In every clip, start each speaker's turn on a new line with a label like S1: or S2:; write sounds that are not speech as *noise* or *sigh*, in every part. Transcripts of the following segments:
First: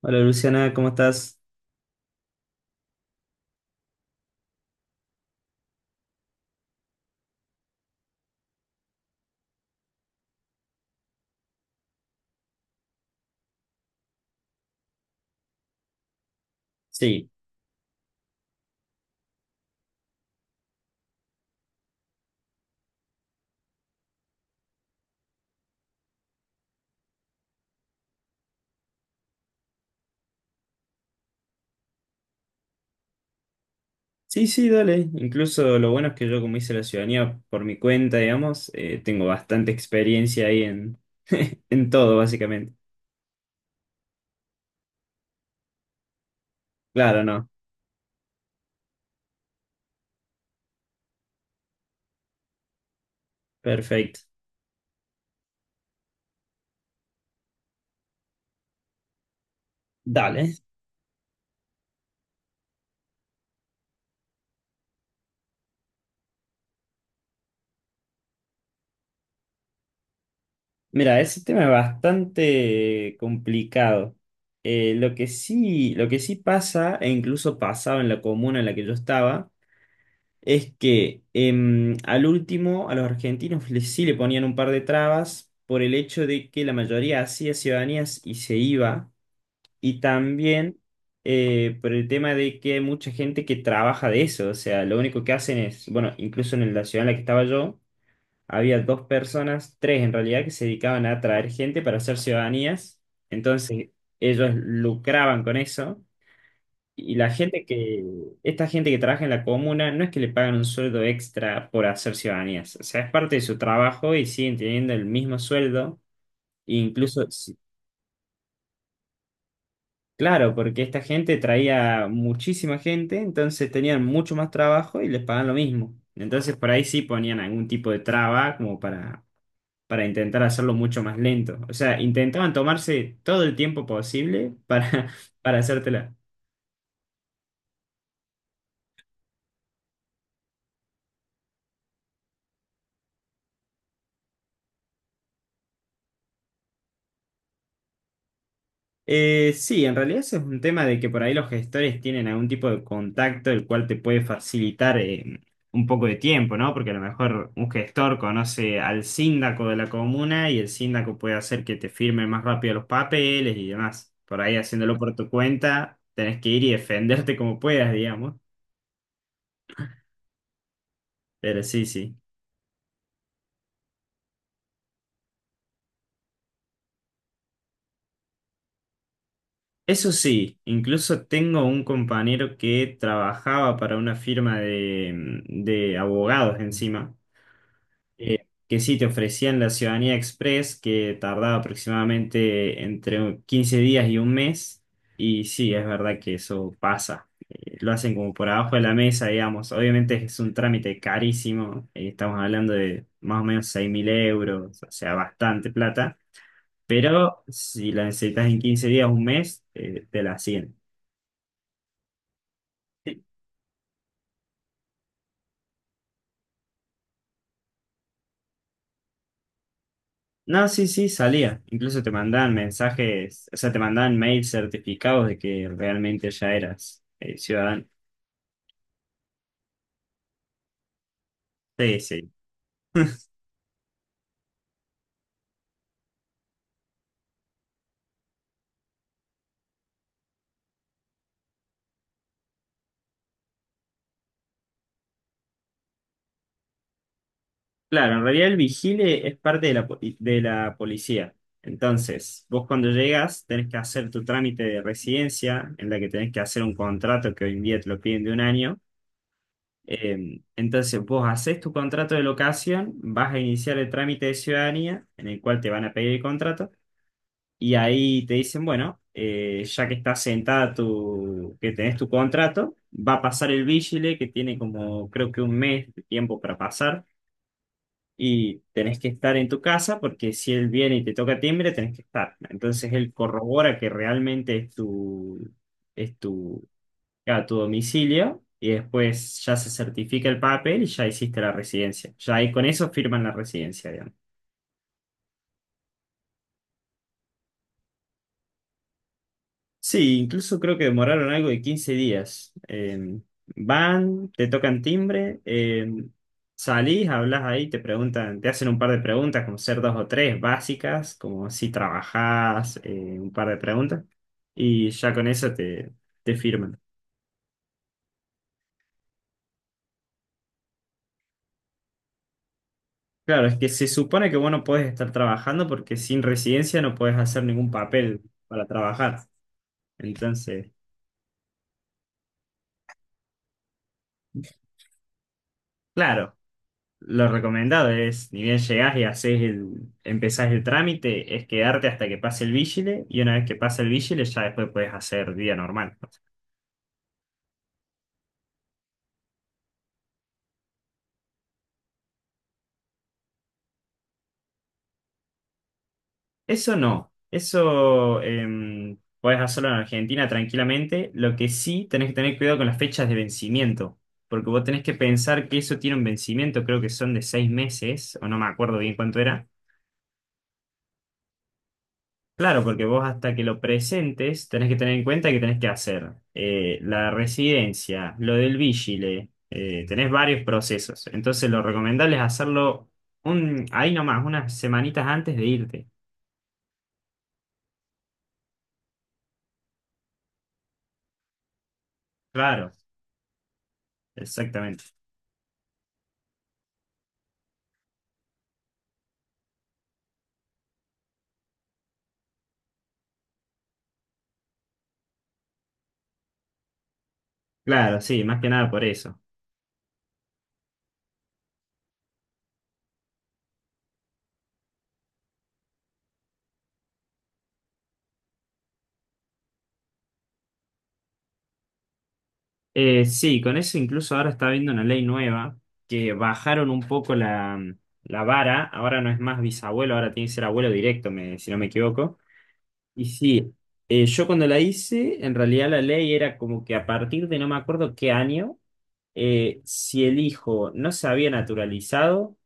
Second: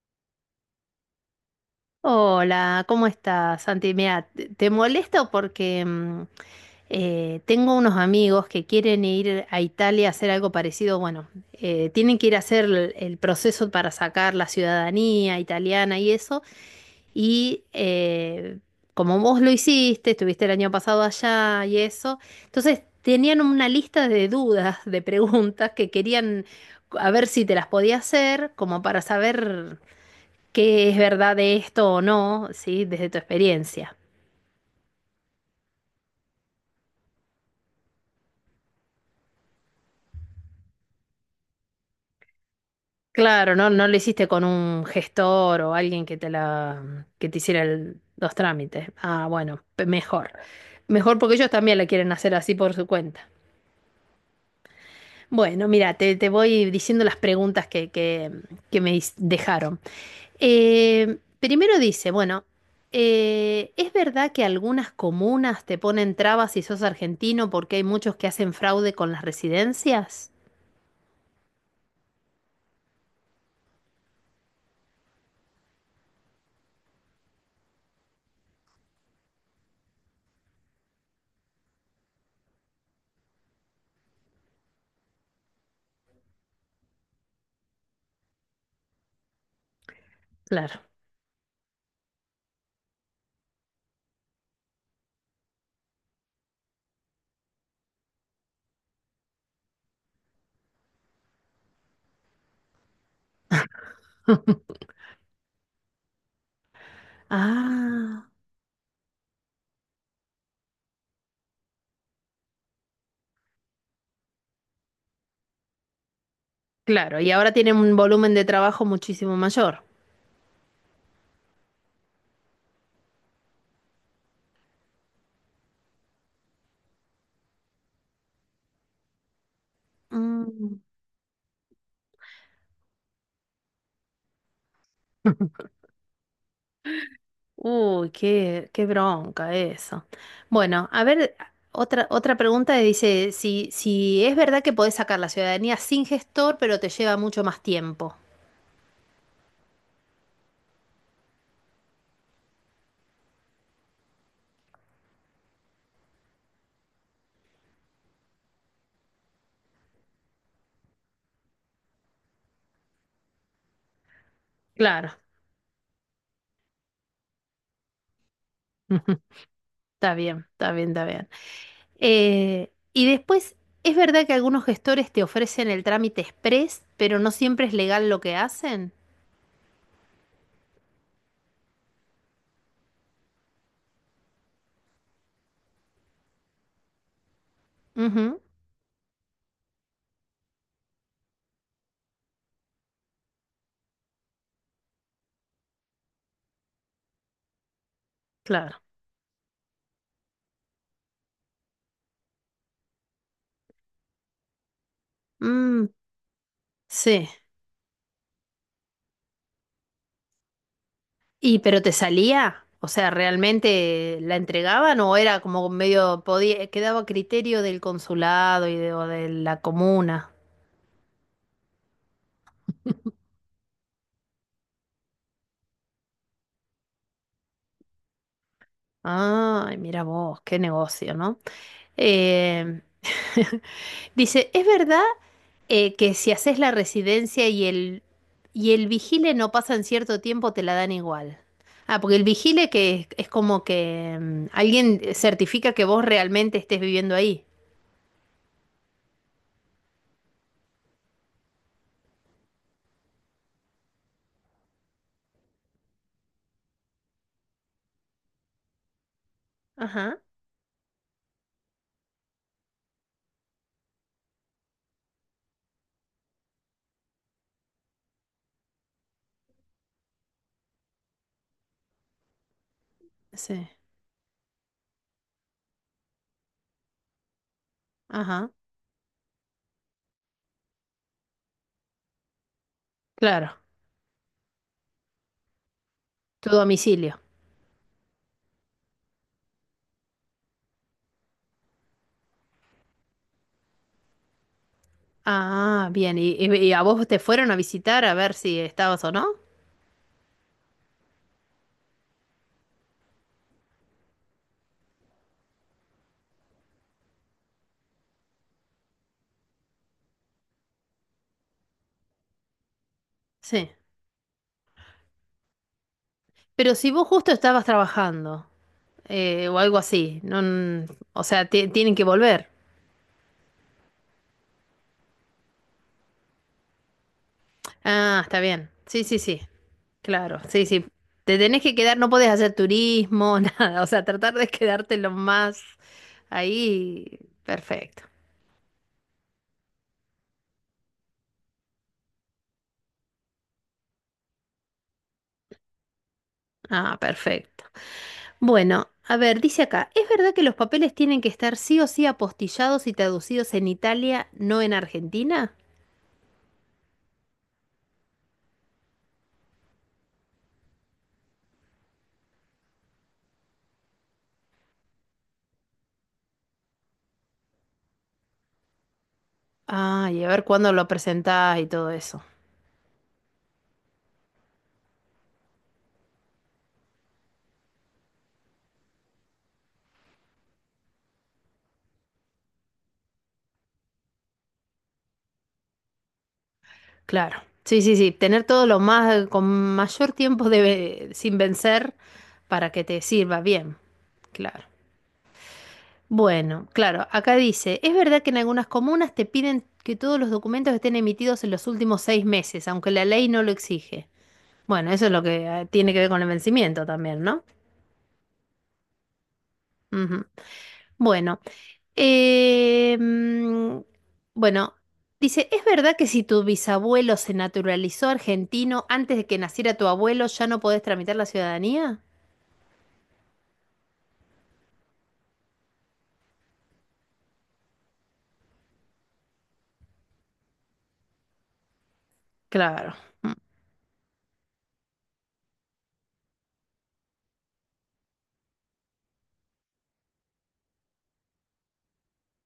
S1: Hola Luciana, ¿cómo estás?
S2: Hola, ¿cómo estás, Santi? Mira, te molesto porque tengo unos amigos que quieren ir a Italia a hacer algo parecido. Bueno, tienen que ir a hacer el proceso para sacar la ciudadanía italiana y eso.
S1: Sí,
S2: Y eh, Como vos lo hiciste, estuviste el año pasado allá y eso, entonces tenían una lista de dudas, de preguntas que querían a ver si te las podía hacer, como para saber qué es verdad de esto o no, ¿sí? Desde tu experiencia.
S1: sí, sí, dale. Incluso lo bueno es que yo como hice la ciudadanía por mi cuenta, digamos, tengo bastante experiencia ahí en, *laughs* en todo, básicamente.
S2: Claro, no, no lo hiciste con un gestor o alguien que te la,
S1: Claro,
S2: que te
S1: no.
S2: hiciera los trámites. Ah, bueno, mejor. Mejor porque ellos también la quieren hacer así por su cuenta.
S1: Perfecto.
S2: Bueno, mira, te voy diciendo las preguntas que dejaron.
S1: Dale.
S2: Primero dice, bueno, ¿es verdad que algunas comunas te ponen trabas si sos argentino porque hay muchos que hacen fraude con las residencias?
S1: Mira, ese tema es bastante complicado. Lo que sí pasa, e incluso pasaba en la comuna en la que yo estaba, es que al último a los argentinos les, sí le ponían un par de trabas por el hecho de que la mayoría hacía ciudadanías y se iba, y también
S2: Claro.
S1: por el tema de que hay mucha gente que trabaja de eso, o sea, lo único que hacen es, bueno, incluso en la ciudad en la que estaba yo, había dos personas, tres en realidad, que se dedicaban a traer gente para hacer ciudadanías, entonces ellos lucraban con eso. Y la gente que,
S2: Ah,
S1: esta gente que trabaja en la comuna, no es que le pagan un sueldo extra por hacer ciudadanías, o sea, es parte de su trabajo y siguen teniendo el mismo sueldo, e
S2: claro,
S1: incluso,
S2: y ahora tienen un volumen de trabajo muchísimo mayor.
S1: claro, porque esta gente traía muchísima gente, entonces tenían mucho más trabajo y les pagan lo mismo. Entonces por ahí sí ponían algún tipo de traba como para intentar hacerlo
S2: Mm.
S1: mucho más lento. O sea, intentaban tomarse todo el tiempo posible para, *laughs* para
S2: *laughs*
S1: hacértela.
S2: Uy, qué, qué bronca eso. Bueno, a ver, otra pregunta dice, si es verdad que podés sacar la ciudadanía sin gestor, pero te lleva mucho más tiempo.
S1: Sí, en realidad ese es un tema de que por ahí los gestores tienen algún tipo de contacto el cual te puede facilitar un poco de tiempo, ¿no? Porque a lo mejor un gestor conoce al síndaco de la comuna y el síndaco puede hacer que te firme más rápido los papeles y demás. Por ahí haciéndolo
S2: Claro.
S1: por tu cuenta, tenés que ir y defenderte como puedas, digamos.
S2: *laughs* Está bien, está bien, está bien.
S1: Pero sí, sí.
S2: Eh, y después, ¿Es verdad que algunos gestores te ofrecen el trámite express, pero no siempre es legal lo que hacen?
S1: Eso sí, incluso tengo un compañero que trabajaba para una firma de abogados encima.
S2: Ujú,
S1: Que sí te ofrecían la ciudadanía express, que tardaba aproximadamente entre 15 días y un mes. Y sí, es verdad que eso pasa. Lo hacen como por abajo de
S2: claro.
S1: la mesa, digamos. Obviamente es un trámite carísimo. Estamos hablando de más o menos 6.000 euros, o sea, bastante
S2: Mm,
S1: plata.
S2: sí.
S1: Pero si la necesitas en 15 días, un mes, te la hacen.
S2: ¿Y pero te salía? O sea, ¿realmente la entregaban o era como medio podía, quedaba a criterio del consulado y de, o de la comuna?
S1: No, sí, sí, salía. Incluso te mandaban mensajes, o sea, te mandaban mails certificados de que realmente ya eras ciudadano.
S2: Ay, mira vos, qué negocio, ¿no?
S1: Sí, sí.
S2: Eh,
S1: *laughs*
S2: *laughs* dice, ¿es verdad que si haces la residencia y el vigile no pasan cierto tiempo, te la dan igual? Ah, porque el vigile que es como que alguien certifica que vos realmente estés viviendo ahí.
S1: Claro, en realidad el vigile es parte de la policía. Entonces, vos cuando llegas tenés que hacer tu trámite de residencia, en la que tenés que hacer un contrato que hoy en día te lo piden de un año.
S2: Ajá,
S1: Entonces, vos haces tu contrato de locación, vas a iniciar el trámite de ciudadanía, en el cual te van a pedir el contrato. Y ahí te dicen, bueno, ya que estás sentada tu, que tenés tu contrato, va a pasar el
S2: sí,
S1: vigile, que tiene como creo que un mes de tiempo para pasar,
S2: ajá.
S1: y tenés que estar en tu casa porque si él viene y te toca timbre, tenés que estar. Entonces él
S2: Claro,
S1: corrobora que realmente es
S2: tu
S1: tu,
S2: domicilio.
S1: a tu domicilio, y después ya se certifica el papel y ya hiciste la residencia. Ya ahí con eso firman la residencia, digamos.
S2: Ah, bien. ¿Y, y a vos te fueron a visitar a ver si estabas o no?
S1: Sí, incluso creo que demoraron algo de 15 días. Van, te tocan timbre, salís, hablas ahí, te preguntan, te hacen un par de preguntas, como ser dos o tres básicas, como si trabajás, un par de
S2: Sí.
S1: preguntas, y ya con eso te
S2: Pero
S1: firman.
S2: si vos justo estabas trabajando o algo así, no, n- o sea, tienen que volver.
S1: Claro, es que se supone que vos no podés estar trabajando porque sin residencia no podés hacer ningún
S2: Ah,
S1: papel
S2: está
S1: para
S2: bien. Sí, sí,
S1: trabajar.
S2: sí. Claro, sí,
S1: Entonces,
S2: sí. Te tenés que quedar, no podés hacer turismo, *laughs* nada. O sea, tratar de quedarte lo más
S1: claro,
S2: ahí.
S1: lo recomendado
S2: Perfecto.
S1: es, ni bien llegás y haces el, empezás el trámite, es quedarte hasta que pase el vigile y una vez que pasa el vigile ya después puedes hacer día normal.
S2: Ah, perfecto. Bueno, a ver, dice acá, ¿es verdad que los papeles tienen que estar sí o sí apostillados y traducidos en Italia, no en Argentina?
S1: Eso no, eso puedes podés hacerlo en Argentina tranquilamente, lo que sí tenés que tener cuidado con las fechas de vencimiento, porque vos tenés que pensar que eso tiene un vencimiento, creo que son de 6 meses, o no me acuerdo bien cuánto era.
S2: Ah, y a ver cuándo lo presentás y todo eso.
S1: Claro, porque vos hasta que lo presentes tenés que tener en cuenta que tenés que hacer la residencia, lo del vigile, tenés varios procesos. Entonces lo recomendable es hacerlo un, ahí nomás, unas semanitas antes de irte.
S2: Claro. Sí, sí, sí, tener todo lo más, con mayor tiempo de, sin vencer
S1: Claro,
S2: para que te sirva bien. Claro.
S1: exactamente.
S2: Bueno, claro, acá dice, ¿es verdad que en algunas comunas te piden que todos los documentos estén emitidos en los últimos seis meses, aunque la ley no lo exige? Bueno, eso es lo que tiene que ver con el vencimiento también, ¿no?
S1: Claro, sí, más que nada por eso.
S2: Ujú. Bueno, eh, mm, bueno, dice, ¿es verdad que si tu bisabuelo se naturalizó argentino antes de que naciera tu abuelo, ya no podés tramitar la ciudadanía?
S1: Sí, con eso incluso ahora está habiendo una ley nueva que bajaron un poco la, la vara, ahora no es más bisabuelo, ahora tiene que ser abuelo directo, me- si no me equivoco.
S2: Claro.
S1: Y
S2: Mm,
S1: sí, yo cuando la hice, en realidad la ley era como que a partir de no me acuerdo qué año, si el hijo no se había naturalizado,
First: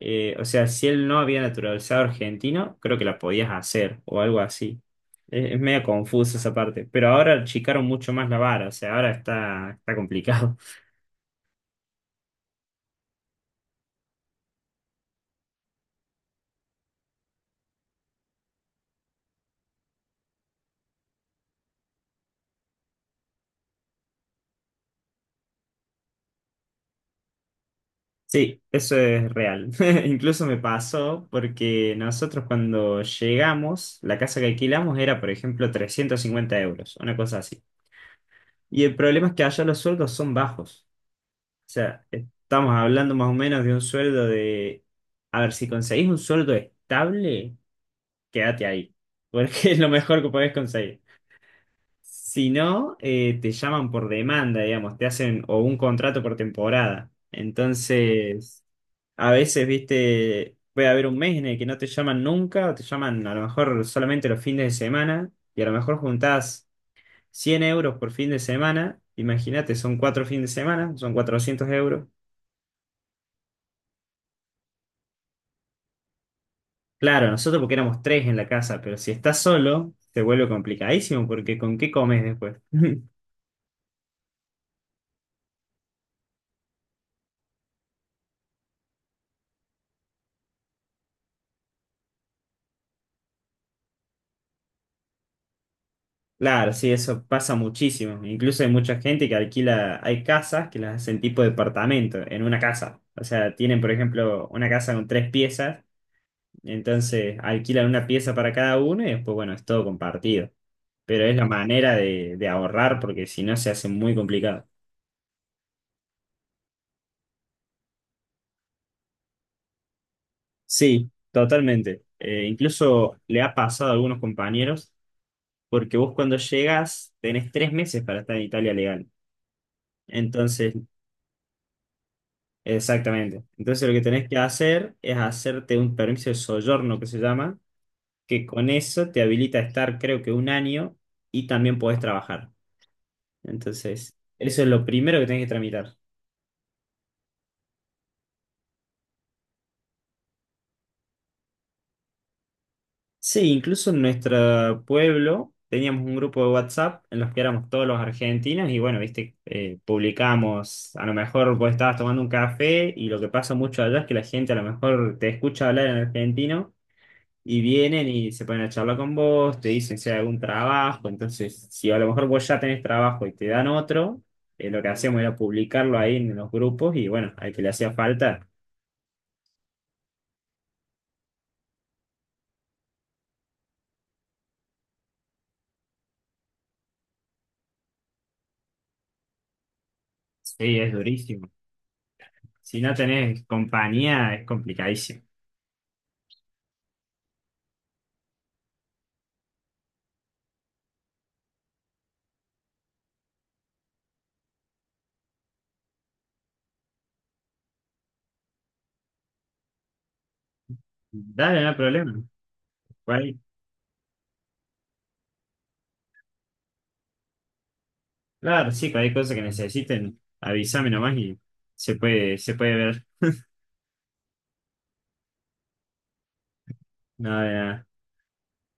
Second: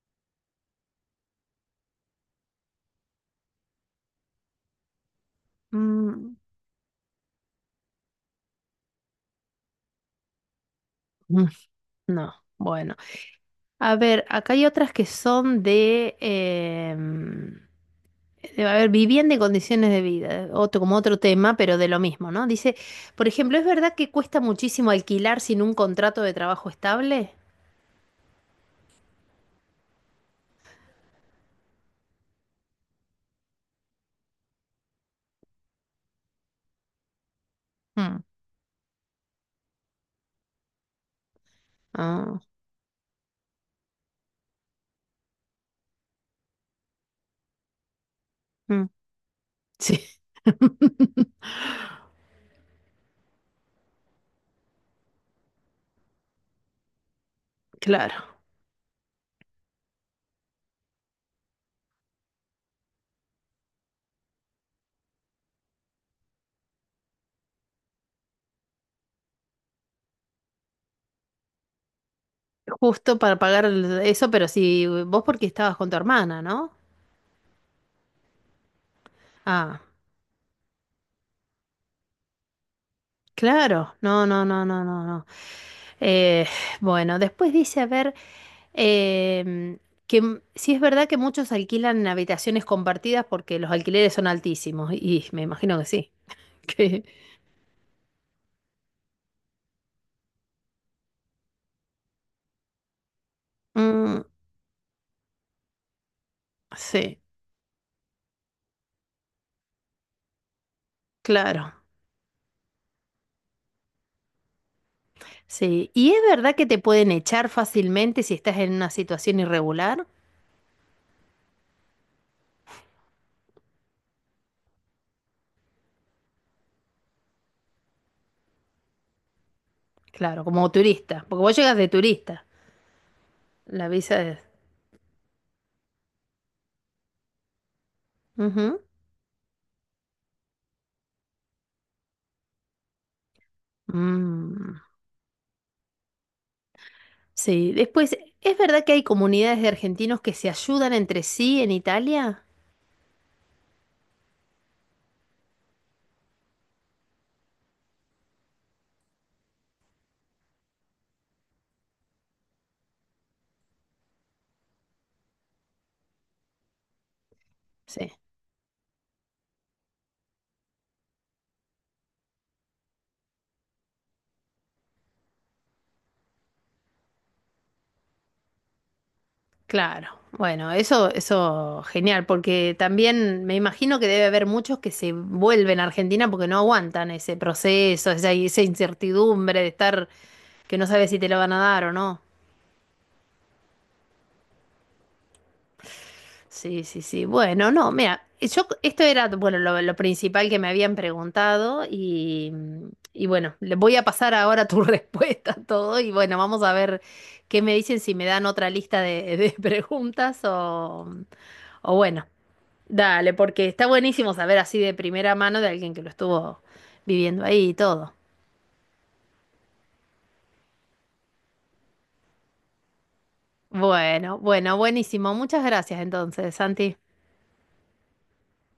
S1: o sea, si él no había naturalizado argentino, creo que la podías hacer o algo así. Es medio confuso
S2: mm,
S1: esa parte, pero ahora achicaron mucho más la vara, o sea, ahora está, está complicado. *laughs*
S2: mm, no, bueno. A ver, acá hay otras que son de, a ver, vivienda y condiciones de vida, otro, como otro tema, pero de lo mismo, ¿no? Dice, por ejemplo, ¿es verdad que cuesta muchísimo alquilar sin un contrato de trabajo estable?
S1: Sí, eso es real. *laughs* Incluso me pasó porque nosotros cuando llegamos, la casa que alquilamos era, por ejemplo, 350 euros, una cosa así.
S2: Mm.
S1: Y el problema es que allá los sueldos son bajos. O sea,
S2: Ah,
S1: estamos hablando más o menos de un sueldo de... A ver, si conseguís un sueldo estable, quédate
S2: mm.
S1: ahí, porque *laughs* es lo
S2: Sí,
S1: mejor que podés conseguir.
S2: *laughs*
S1: Si no, te llaman por demanda, digamos, te hacen o un contrato por temporada.
S2: claro.
S1: Entonces, a veces, viste, puede haber un mes en el que no te llaman nunca, o te llaman a lo mejor solamente los fines de semana, y a lo mejor juntás 100 euros por fin de semana, imagínate, son 4 fines de semana, son 400 euros.
S2: Justo para pagar eso, pero si vos porque estabas con tu hermana, ¿no?
S1: Claro, nosotros porque éramos tres en la casa, pero si estás
S2: Ah,
S1: solo, te vuelve complicadísimo porque ¿con qué comes después? *laughs*
S2: claro. No, no, no, no, no, no. Eh, bueno, después dice, a ver, em, sí es verdad que muchos alquilan habitaciones compartidas porque los alquileres son altísimos, y me imagino que sí. *laughs*
S1: Claro, sí,
S2: Que,
S1: eso pasa muchísimo. Incluso hay mucha gente que alquila, hay casas que las hacen tipo departamento en una casa. O sea, tienen, por
S2: mm,
S1: ejemplo, una casa con tres piezas,
S2: sí,
S1: entonces alquilan una pieza para cada uno y después, bueno, es todo compartido. Pero es la
S2: claro.
S1: manera de ahorrar porque si no se hace muy complicado.
S2: Sí. ¿Y es verdad que te pueden echar fácilmente si estás en una situación irregular?
S1: Sí, totalmente. Incluso le ha pasado a algunos compañeros, porque vos cuando llegas tenés 3 meses para estar en Italia legal.
S2: Claro, como
S1: Entonces,
S2: turista, porque vos llegas de turista.
S1: exactamente. Entonces
S2: La
S1: lo que
S2: visa
S1: tenés que
S2: es.
S1: hacer es hacerte un permiso de soggiorno que se llama, que con
S2: Ujú.
S1: eso te habilita a estar creo que un año y también podés trabajar. Entonces, eso es
S2: Mm,
S1: lo primero que tenés que tramitar.
S2: sí, después, ¿es verdad que hay comunidades de argentinos que se ayudan entre sí en Italia?
S1: Sí, incluso en nuestro pueblo teníamos un grupo de WhatsApp en los que éramos todos los argentinos y bueno, viste, publicamos, a lo mejor vos estabas tomando un café y lo que pasa mucho allá es que la gente a lo mejor te escucha hablar en argentino y vienen
S2: Sí,
S1: y se ponen a charlar con vos, te dicen si hay algún trabajo, entonces si a lo mejor vos ya tenés trabajo y te dan otro, lo que hacíamos era publicarlo ahí en los grupos y bueno, al que le hacía falta,
S2: claro. Bueno, eso genial, porque también me imagino que debe haber muchos que se vuelven a Argentina porque no aguantan ese proceso, esa incertidumbre de estar que
S1: sí,
S2: no
S1: es
S2: sabes si te lo
S1: durísimo.
S2: van a dar o no.
S1: Si no tenés compañía, es complicadísimo.
S2: Sí, sí, sí. Bueno, no, mira, yo esto era, bueno, lo principal que me habían preguntado y bueno, le voy a pasar ahora tu *laughs* respuesta a todo y bueno, vamos a ver qué me dicen si me dan otra lista de *laughs* preguntas
S1: Dale, no hay
S2: o
S1: problema.
S2: bueno, dale,
S1: Cual-
S2: porque está buenísimo saber así de primera mano de alguien que lo estuvo viviendo ahí y todo.
S1: claro, sí, cualquier cosa que necesiten, avísame nomás y se puede ver.
S2: Bueno, bueno, buenísimo. Muchas gracias entonces, Santi.
S1: Nada,